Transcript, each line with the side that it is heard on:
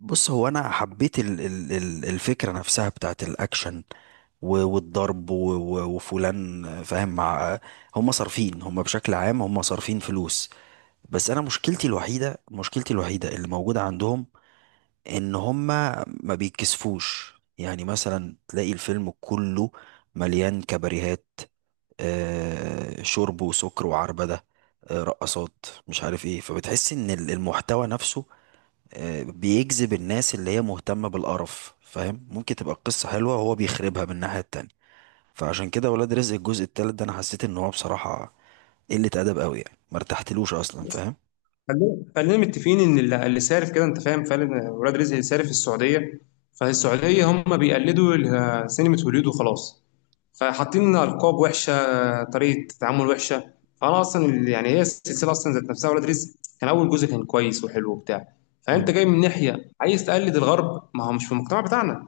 right: بص هو انا حبيت الفكره نفسها بتاعت الاكشن والضرب وفلان فاهم مع هم بشكل عام هم صارفين فلوس. بس انا مشكلتي الوحيده اللي موجوده عندهم ان هم ما بيتكسفوش، يعني مثلا تلاقي الفيلم كله مليان كباريهات، شرب وسكر وعربده، رقصات مش عارف ايه، فبتحس ان المحتوى نفسه بيجذب الناس اللي هي مهتمة بالقرف، فاهم؟ ممكن تبقى القصة حلوة وهو بيخربها من الناحية التانية. فعشان كده ولاد رزق الجزء التالت ده انا حسيت ان هو بصراحة قلة ادب قوي، يعني ما ارتحتلوش اصلا، فاهم؟
left: خلينا متفقين ان اللي سارف كده، انت فاهم، فعلا ولاد رزق اللي سارف في السعوديه. فالسعوديه هم بيقلدوا سينما هوليود وخلاص، فحاطين لنا القاب وحشه، طريقه تعامل وحشه. فانا اصلا يعني هي السلسله اصلا ذات نفسها، ولاد رزق كان اول جزء كان كويس وحلو وبتاع. فانت
right: مم.
left: جاي من ناحيه عايز تقلد الغرب، ما هو مش في المجتمع بتاعنا.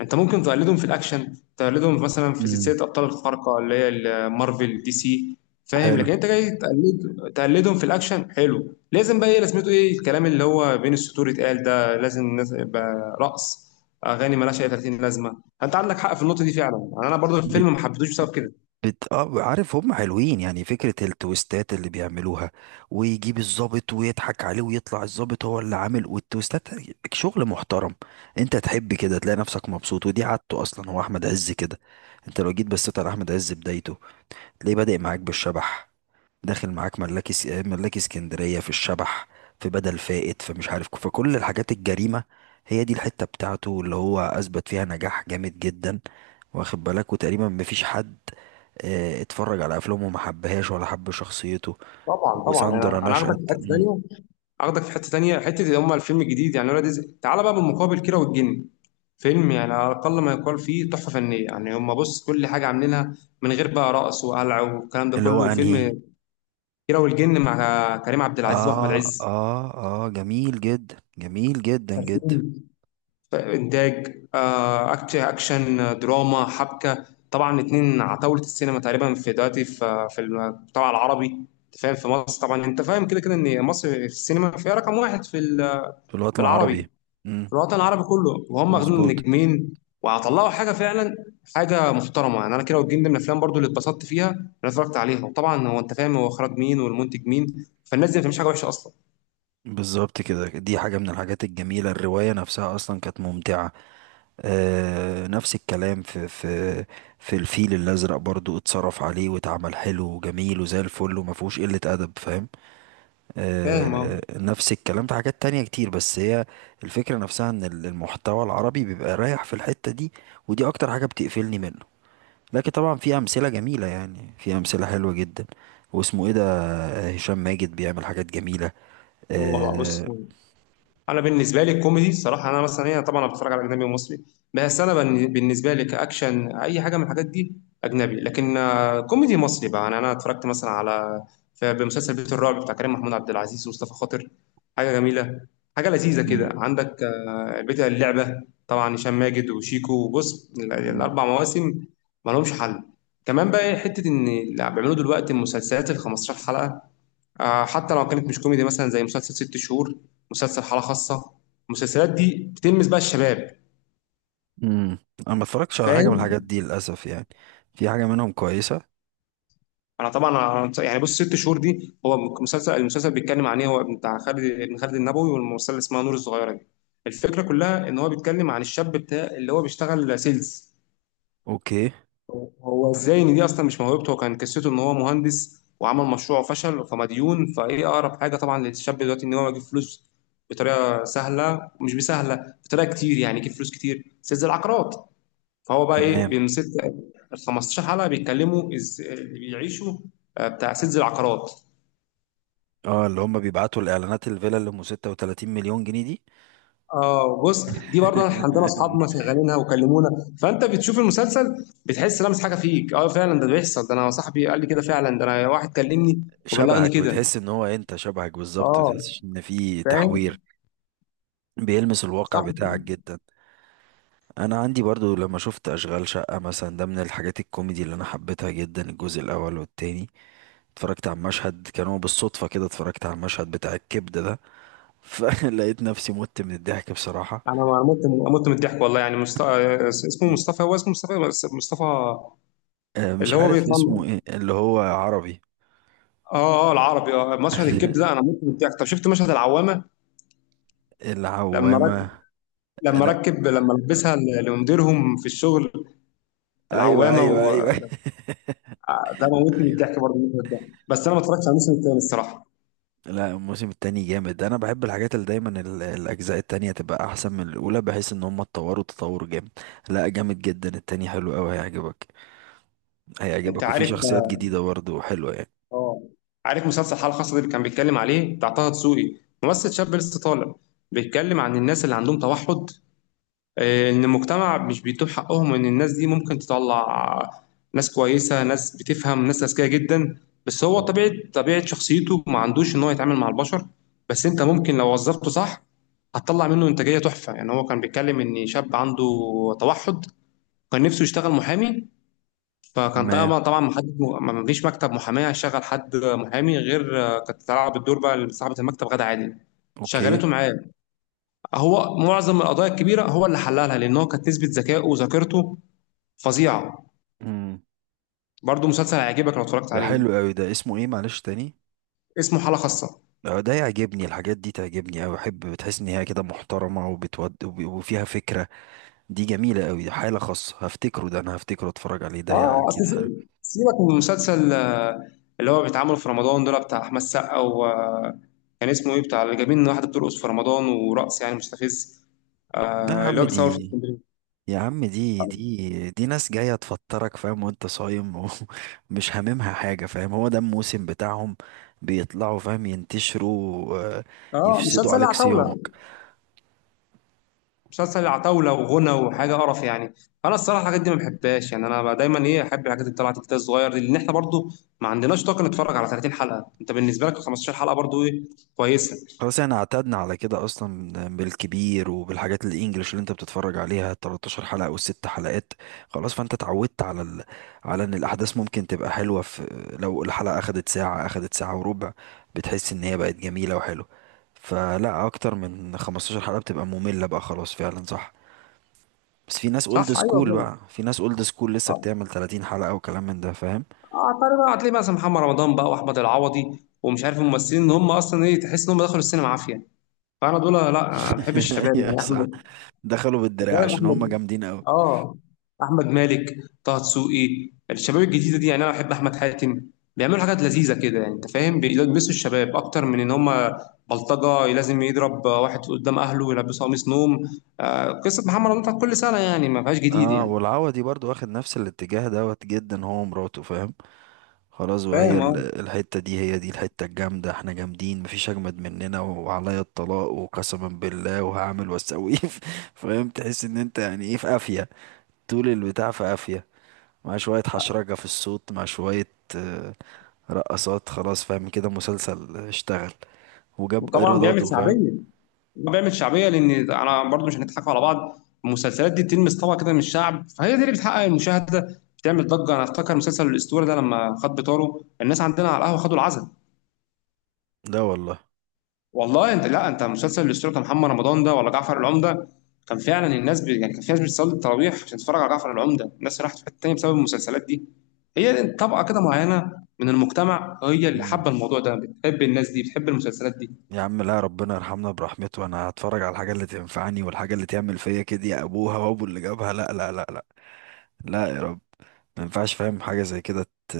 left: انت ممكن تقلدهم في الاكشن، تقلدهم مثلا في
right: مم.
left: سلسله ابطال الخارقه اللي هي مارفل دي سي، فاهم؟
right: حلو.
left: لكن انت جاي تقلدهم في الاكشن حلو، لازم بقى ايه لازمته، ايه الكلام اللي هو بين السطور اتقال ده، لازم الناس يبقى رقص، اغاني مالهاش اي 30 لازمه. انت عندك حق في النقطه دي فعلا، يعني انا برضو
right: بت بت-
left: الفيلم ما حبيتهوش بسبب كده.
right: بت اه عارف هم حلوين، يعني فكرة التويستات اللي بيعملوها ويجيب الضابط ويضحك عليه ويطلع الضابط هو اللي عامل والتويستات. شغل محترم. انت تحب كده تلاقي نفسك مبسوط، ودي عادته اصلا، هو احمد عز كده. انت لو جيت بصيت على احمد عز بدايته، ليه بادئ معاك بالشبح، داخل معاك ملاكي اسكندرية في الشبح، في بدل فائت، فمش عارف، فكل الحاجات الجريمة هي دي الحتة بتاعته اللي هو أثبت فيها نجاح جامد جدا، واخد بالك؟ وتقريبا مفيش حد اتفرج على أفلامه وما حبهاش ولا حب شخصيته.
left: طبعا طبعا،
right: وساندرا
left: انا هاخدك
right: نشأت.
left: في حته
right: مم.
left: ثانيه، هاخدك في حته ثانيه، حته اللي هم الفيلم الجديد. يعني ولاد رزق تعالى بقى بالمقابل كيرة والجن، فيلم يعني على الأقل ما يقال فيه تحفة فنية. يعني هم بص، كل حاجة عاملينها من غير بقى رقص وقلع والكلام ده
right: اللي هو
left: كله.
right: أنهي؟
left: فيلم كيرة والجن مع كريم عبد العزيز وأحمد
right: آه
left: عز،
right: آه. آه، جميل جدا، جميل جدا جدا.
left: صارفين إنتاج، أكشن، دراما، حبكة. طبعا اتنين عتاولة السينما تقريبا في دلوقتي، في المجتمع العربي، أنت فاهم. في مصر طبعا، أنت فاهم كده كده، إن مصر في السينما فيها رقم واحد في
right: في الوطن
left: في العربي،
right: العربي.
left: في
right: مم.
left: الوطن العربي كله، وهم واخدين
right: مظبوط.
left: نجمين وهطلعوا حاجه فعلا، حاجه محترمه. يعني انا كده والجن دي من الافلام برضو اللي اتبسطت فيها اللي أنا اتفرجت عليها. وطبعا هو انت فاهم هو اخراج مين والمنتج مين، فالناس دي ما بتعملش حاجه وحشه اصلا،
right: بالظبط كده، دي حاجة من الحاجات الجميلة، الرواية نفسها أصلا كانت ممتعة. آه، نفس الكلام في في الفيل الأزرق، برضو اتصرف عليه واتعمل حلو وجميل وزي الفل وما فيهوش قلة أدب، فاهم؟
left: فاهم؟ اه.
right: آه، نفس الكلام في حاجات تانية كتير، بس هي الفكرة نفسها إن المحتوى العربي بيبقى رايح في الحتة دي، ودي أكتر حاجة بتقفلني منه. لكن طبعا في أمثلة جميلة، يعني في أمثلة حلوة جدا. واسمه إيه ده؟ هشام ماجد بيعمل حاجات جميلة.
left: هو بقى بص،
right: آه.
left: انا بالنسبه لي الكوميدي الصراحه، انا مثلا هي طبعا انا بتفرج على اجنبي ومصري، بس انا بالنسبه لي كاكشن اي حاجه من الحاجات دي اجنبي. لكن آه، كوميدي مصري بقى، يعني انا اتفرجت مثلا على بمسلسل بيت الرعب بتاع كريم محمود عبد العزيز ومصطفى خاطر، حاجه جميله، حاجه لذيذه كده. عندك آه، بيت اللعبه، طبعا هشام ماجد وشيكو. وبص
right: مم.
left: الاربع مواسم ما لهمش حل. كمان بقى حته ان اللي بيعملوا دلوقتي المسلسلات ال 15 حلقه، آه، حتى لو كانت مش كوميدي مثلا، زي مسلسل ست شهور، مسلسل حالة خاصة، المسلسلات دي بتلمس بقى الشباب،
right: امم. انا ما اتفرجتش على حاجه من الحاجات
left: فاهم؟
right: دي للاسف، يعني في حاجه منهم كويسه.
left: انا طبعا، أنا يعني بص ست شهور دي، هو مسلسل، المسلسل بيتكلم عن ايه، هو بتاع خالد ابن خالد النبوي والممثله اللي اسمها نور الصغيره دي. الفكره كلها ان هو بيتكلم عن الشاب بتاع اللي هو بيشتغل سيلز.
right: اوكي.
left: هو ازاي ان دي اصلا مش موهبته، هو كان قصته ان هو مهندس وعمل مشروع وفشل فمديون، فايه اقرب حاجه طبعا للشاب دلوقتي ان هو يجيب فلوس بطريقه سهله، مش بسهله بطريقه كتير يعني، يجيب فلوس كتير، سيلز العقارات. فهو بقى ايه
right: تمام.
left: بيمسك. ال 15 حلقه بيتكلموا اللي بيعيشوا آه، بتاع سيلز العقارات.
right: اه، اللي هم بيبعتوا الاعلانات الفيلا اللي ام 36 مليون جنيه دي.
left: اه بص، دي برضه عندنا اصحابنا شغالينها وكلمونا. فانت بتشوف المسلسل بتحس لمس حاجه فيك، اه فعلا ده بيحصل، ده انا صاحبي قال لي كده، فعلا ده انا واحد كلمني وبلغني
right: شبهك،
left: كده،
right: بتحس ان هو انت شبهك بالظبط، ما
left: اه،
right: بتحسش ان في تحوير،
left: فاهم؟
right: بيلمس الواقع
left: صح.
right: بتاعك جدا. انا عندي برضو لما شفت اشغال شقه مثلا، ده من الحاجات الكوميدي اللي انا حبيتها جدا، الجزء الاول والتاني. اتفرجت على المشهد، كان هو بالصدفة كده اتفرجت على المشهد بتاع الكبدة ده، فلقيت نفسي مت من الضحك بصراحة.
left: انا ما مت من الضحك والله. يعني اسمه مصطفى، هو اسمه مصطفى بس مصطفى
right: مش
left: اللي هو
right: عارف
left: بيطلع.
right: اسمه ايه اللي هو عربي.
left: اه اه، العربي، اه، مشهد الكبد ده انا مت من الضحك. طب شفت مشهد العوامه؟ لما رك...
right: العوامة.
left: لما
right: لا.
left: ركب، لما لبسها لمديرهم في الشغل،
right: ايوه
left: العوامه
right: ايوه ايوه.
left: آه، ده موتني من
right: ايوه.
left: الضحك برضه المشهد ده. بس انا ما اتفرجتش على الموسم الثاني الصراحه.
right: لا، الموسم التاني جامد، انا بحب الحاجات اللي دايما الاجزاء التانية تبقى احسن من الاولى بحيث ان هم اتطوروا تطور جامد. لا، جامد جدا التاني، حلو قوي، هيعجبك.
left: انت
right: هيعجبك، وفي
left: عارف؟
right: شخصيات جديدة برضه حلوة، يعني
left: اه، عارف مسلسل الحاله الخاصه ده اللي كان بيتكلم عليه، بتاع طه دسوقي، ممثل شاب لسه طالع، بيتكلم عن الناس اللي عندهم توحد، آه، ان المجتمع مش بيتوب حقهم، ان الناس دي ممكن تطلع ناس كويسه، ناس بتفهم، ناس اذكياء جدا، بس هو
right: مم.
left: طبيعه شخصيته ما عندوش ان هو يتعامل مع البشر. بس انت ممكن لو وظفته صح، هتطلع منه انتاجيه تحفه. يعني هو كان بيتكلم ان شاب عنده توحد، كان نفسه يشتغل محامي، فكان
right: تمام.
left: طبعا طبعا محدد ما فيش مكتب محاماه هيشغل حد محامي، غير آه، كانت تلعب الدور بقى صاحبه المكتب غدا عادل،
right: اوكي.
left: شغلته معاه. هو معظم القضايا الكبيره هو اللي حللها، لان هو كانت نسبه ذكائه وذاكرته فظيعه.
right: مم.
left: برضه مسلسل هيعجبك لو اتفرجت
right: ده
left: عليه،
right: حلو قوي، ده اسمه ايه معلش تاني؟
left: اسمه حاله خاصه.
right: ده يعجبني، الحاجات دي تعجبني أوي، أحب بتحس إن هي كده محترمة وبتود وفيها فكرة. دي جميلة قوي، حالة خاصة، هفتكره، ده انا هفتكره اتفرج عليه ده،
left: اه آه، اصل
right: اكيد حلو.
left: سيبك من المسلسل آه، اللي هو بيتعمل في رمضان دول، بتاع احمد السقا و آه، كان اسمه ايه، بتاع اللي جايبين واحده بترقص في رمضان، ورقص يعني مستفز،
right: لا يا
left: آه، اللي
right: عم،
left: هو بيصور في
right: دي
left: اسكندريه.
right: يا عم دي، دي دي ناس جاية تفطرك، فاهم؟ وانت صايم، ومش هاممها حاجة، فاهم؟ هو ده الموسم بتاعهم، بيطلعوا فاهم ينتشروا،
left: اه،
right: يفسدوا
left: مسلسل
right: عليك
left: العتاوله.
right: صيامك.
left: مسلسل عتاولة وغنى وحاجة قرف يعني. أنا الصراحة الحاجات دي ما بحبهاش يعني. أنا بقى دايما إيه، أحب الحاجات اللي طلعت كده الصغير دي، لأن إحنا برضو ما عندناش طاقة نتفرج على 30 حلقة. أنت بالنسبة لك 15 حلقة برضو إيه، كويسة.
right: خلاص، احنا اعتدنا على كده اصلا، بالكبير وبالحاجات الانجليش اللي انت بتتفرج عليها 13 حلقة والست حلقات، خلاص فانت اتعودت على على ان الاحداث ممكن تبقى حلوة في، لو الحلقة اخدت ساعة اخدت ساعة وربع بتحس ان هي بقت جميلة وحلوة. فلا، اكتر من 15 حلقة بتبقى مملة بقى خلاص، فعلا صح. بس في ناس اولد
left: صح، أيوه
right: سكول
left: فعلا.
right: بقى، في ناس اولد سكول لسه
left: أه،
right: بتعمل 30 حلقة وكلام من ده، فاهم؟
left: أعتقد بقى هتلاقي مثلا محمد رمضان بقى وأحمد العوضي، ومش عارف الممثلين إن هم أصلا إيه، تحس إن هم دخلوا السينما عافية. فأنا دول لا ما بحبش الشباب.
right: يا
left: يعني أحمد،
right: صح، دخلوا
left: أنت
right: بالدراع
left: فاهم؟
right: عشان هم
left: أحمد،
right: جامدين قوي.
left: اه، احمد مالك، طه دسوقي، الشباب الجديده دي، يعني انا بحب احمد حاتم، بيعملوا حاجات لذيذه كده. يعني انت فاهم بيلبسوا الشباب اكتر من ان هم بلطجه لازم يضرب واحد قدام اهله ويلبسه قميص نوم، آه قصه محمد رمضان بتاعت كل سنه، يعني ما فيهاش جديد
right: اه،
left: يعني،
right: والعوضي برضو واخد نفس الاتجاه دوت جدا، هو ومراته، فاهم؟ خلاص، وهي
left: فاهم؟ اه.
right: الحتة دي هي دي الحتة الجامدة، احنا جامدين، مفيش اجمد مننا، وعليا الطلاق وقسما بالله وهعمل واسوي. فاهم؟ تحس ان انت يعني ايه، في قافية، طول البتاع في قافية، مع شوية حشرجة في الصوت، مع شوية آه، رقصات، خلاص فاهم كده مسلسل اشتغل وجاب
left: وطبعا بيعمل
right: ايراداته، فاهم؟
left: شعبيه، هو بيعمل شعبيه، لان انا برضو مش هنضحك على بعض، المسلسلات دي بتلمس طبقه كده من الشعب، فهي دي اللي بتحقق المشاهده، بتعمل ضجه. انا افتكر مسلسل الاسطوره ده لما خد بطاره، الناس عندنا على القهوه خدوا العزل
right: لا والله.
left: والله. انت لا انت مسلسل الاسطوره محمد رمضان ده، ولا جعفر العمده، كان فعلا الناس يعني كان في ناس بتصلي التراويح عشان تتفرج على جعفر العمده. الناس راحت في حته تانيه بسبب المسلسلات دي، هي طبقه كده معينه من المجتمع هي اللي حابه الموضوع ده، بتحب الناس دي بتحب المسلسلات دي.
right: يا عم، لا ربنا يرحمنا برحمته، انا هتفرج على الحاجه اللي تنفعني والحاجه اللي تعمل فيا كده، يا ابوها وابو اللي جابها، لا لا لا لا، لا يا رب، ما ينفعش فاهم حاجه زي كده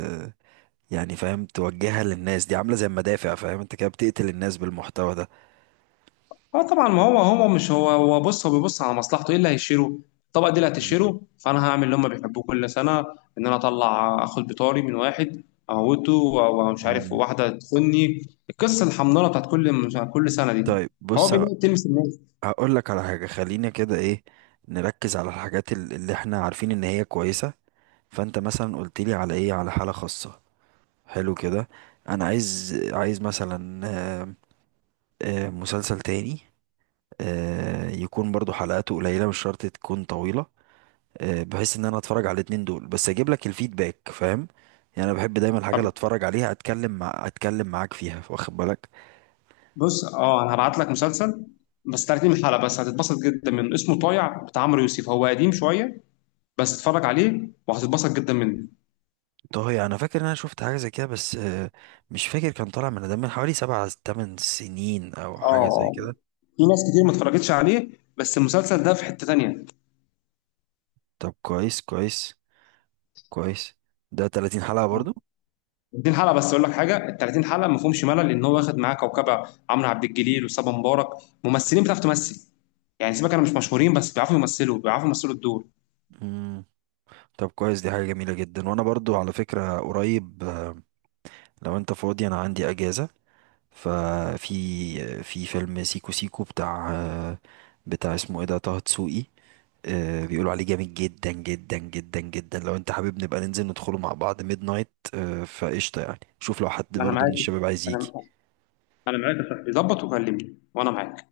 right: يعني فاهم توجهها للناس دي عامله زي المدافع، فاهم؟ انت كده بتقتل الناس بالمحتوى ده.
left: اه طبعا، ما هو هو مش هو بص، هو بيبص على مصلحته، ايه اللي هيشيله الطبقه دي اللي
right: مم.
left: هتشيله، فانا هعمل اللي هم بيحبوه كل سنه، ان انا اطلع اخد بطاري من واحد اموته، ومش عارف
right: مم.
left: واحده تخني، القصه الحمضانه بتاعت كل كل سنه دي.
right: طيب
left: هو
right: بص،
left: بينام تلمس الناس.
right: هقول لك على حاجة، خلينا كده ايه، نركز على الحاجات اللي احنا عارفين ان هي كويسة. فانت مثلا قلت لي على ايه، على حالة خاصة، حلو كده. انا عايز عايز مثلا آه، مسلسل تاني يكون برضو حلقاته قليلة مش شرط تكون طويلة، بحيث ان انا اتفرج على الاتنين دول بس اجيب لك الفيدباك، فاهم؟ يعني انا بحب دايما الحاجة اللي اتفرج عليها اتكلم معاك فيها، واخد بالك؟
left: بص اه، انا هبعت لك مسلسل، بس 30 حلقه بس هتتبسط جدا منه، اسمه طايع بتاع عمرو يوسف، هو قديم شويه بس اتفرج عليه وهتتبسط جدا منه.
right: طه، يعني انا فاكر ان انا شفت حاجة زي كده بس، مش فاكر، كان طالع من ده من حوالي 7 8 سنين او حاجة زي
left: اه
right: كده.
left: في ناس كتير ما اتفرجتش عليه، بس المسلسل ده في حته تانيه.
right: طب كويس، كويس، كويس، ده 30 حلقة برضو.
left: 30 حلقه بس اقول لك حاجه، ال 30 حلقه ما فيهمش ملل، لان هو واخد معاه كوكبه، عمرو عبد الجليل وصبا مبارك، ممثلين بتعرف تمثل، يعني سيبك انا مش مشهورين بس بيعرفوا يمثلوا، بيعرفوا يمثلوا الدور.
right: مم. طب كويس، دي حاجة جميلة جدا. وانا برضو على فكرة قريب، لو انت فاضي انا عندي اجازة، ففي في فيلم سيكو سيكو بتاع بتاع اسمه ايه ده، طه دسوقي، بيقولوا عليه جامد جدا جدا جدا جدا، لو انت حابب نبقى ننزل ندخله مع بعض ميد نايت فقشطة، يعني شوف لو حد
left: انا
right: برضه من
left: معاك،
right: الشباب عايز يجي.
left: انا انا معاك يا صاحبي، ظبط وكلمني وانا معاك.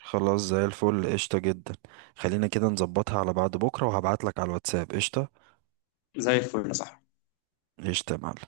right: خلاص، زي الفل، قشطة جدا، خلينا كده نظبطها على بعد بكرة، وهبعتلك على الواتساب. قشطة.
left: زي الفل يا صاحبي.
right: قشطة يا معلم.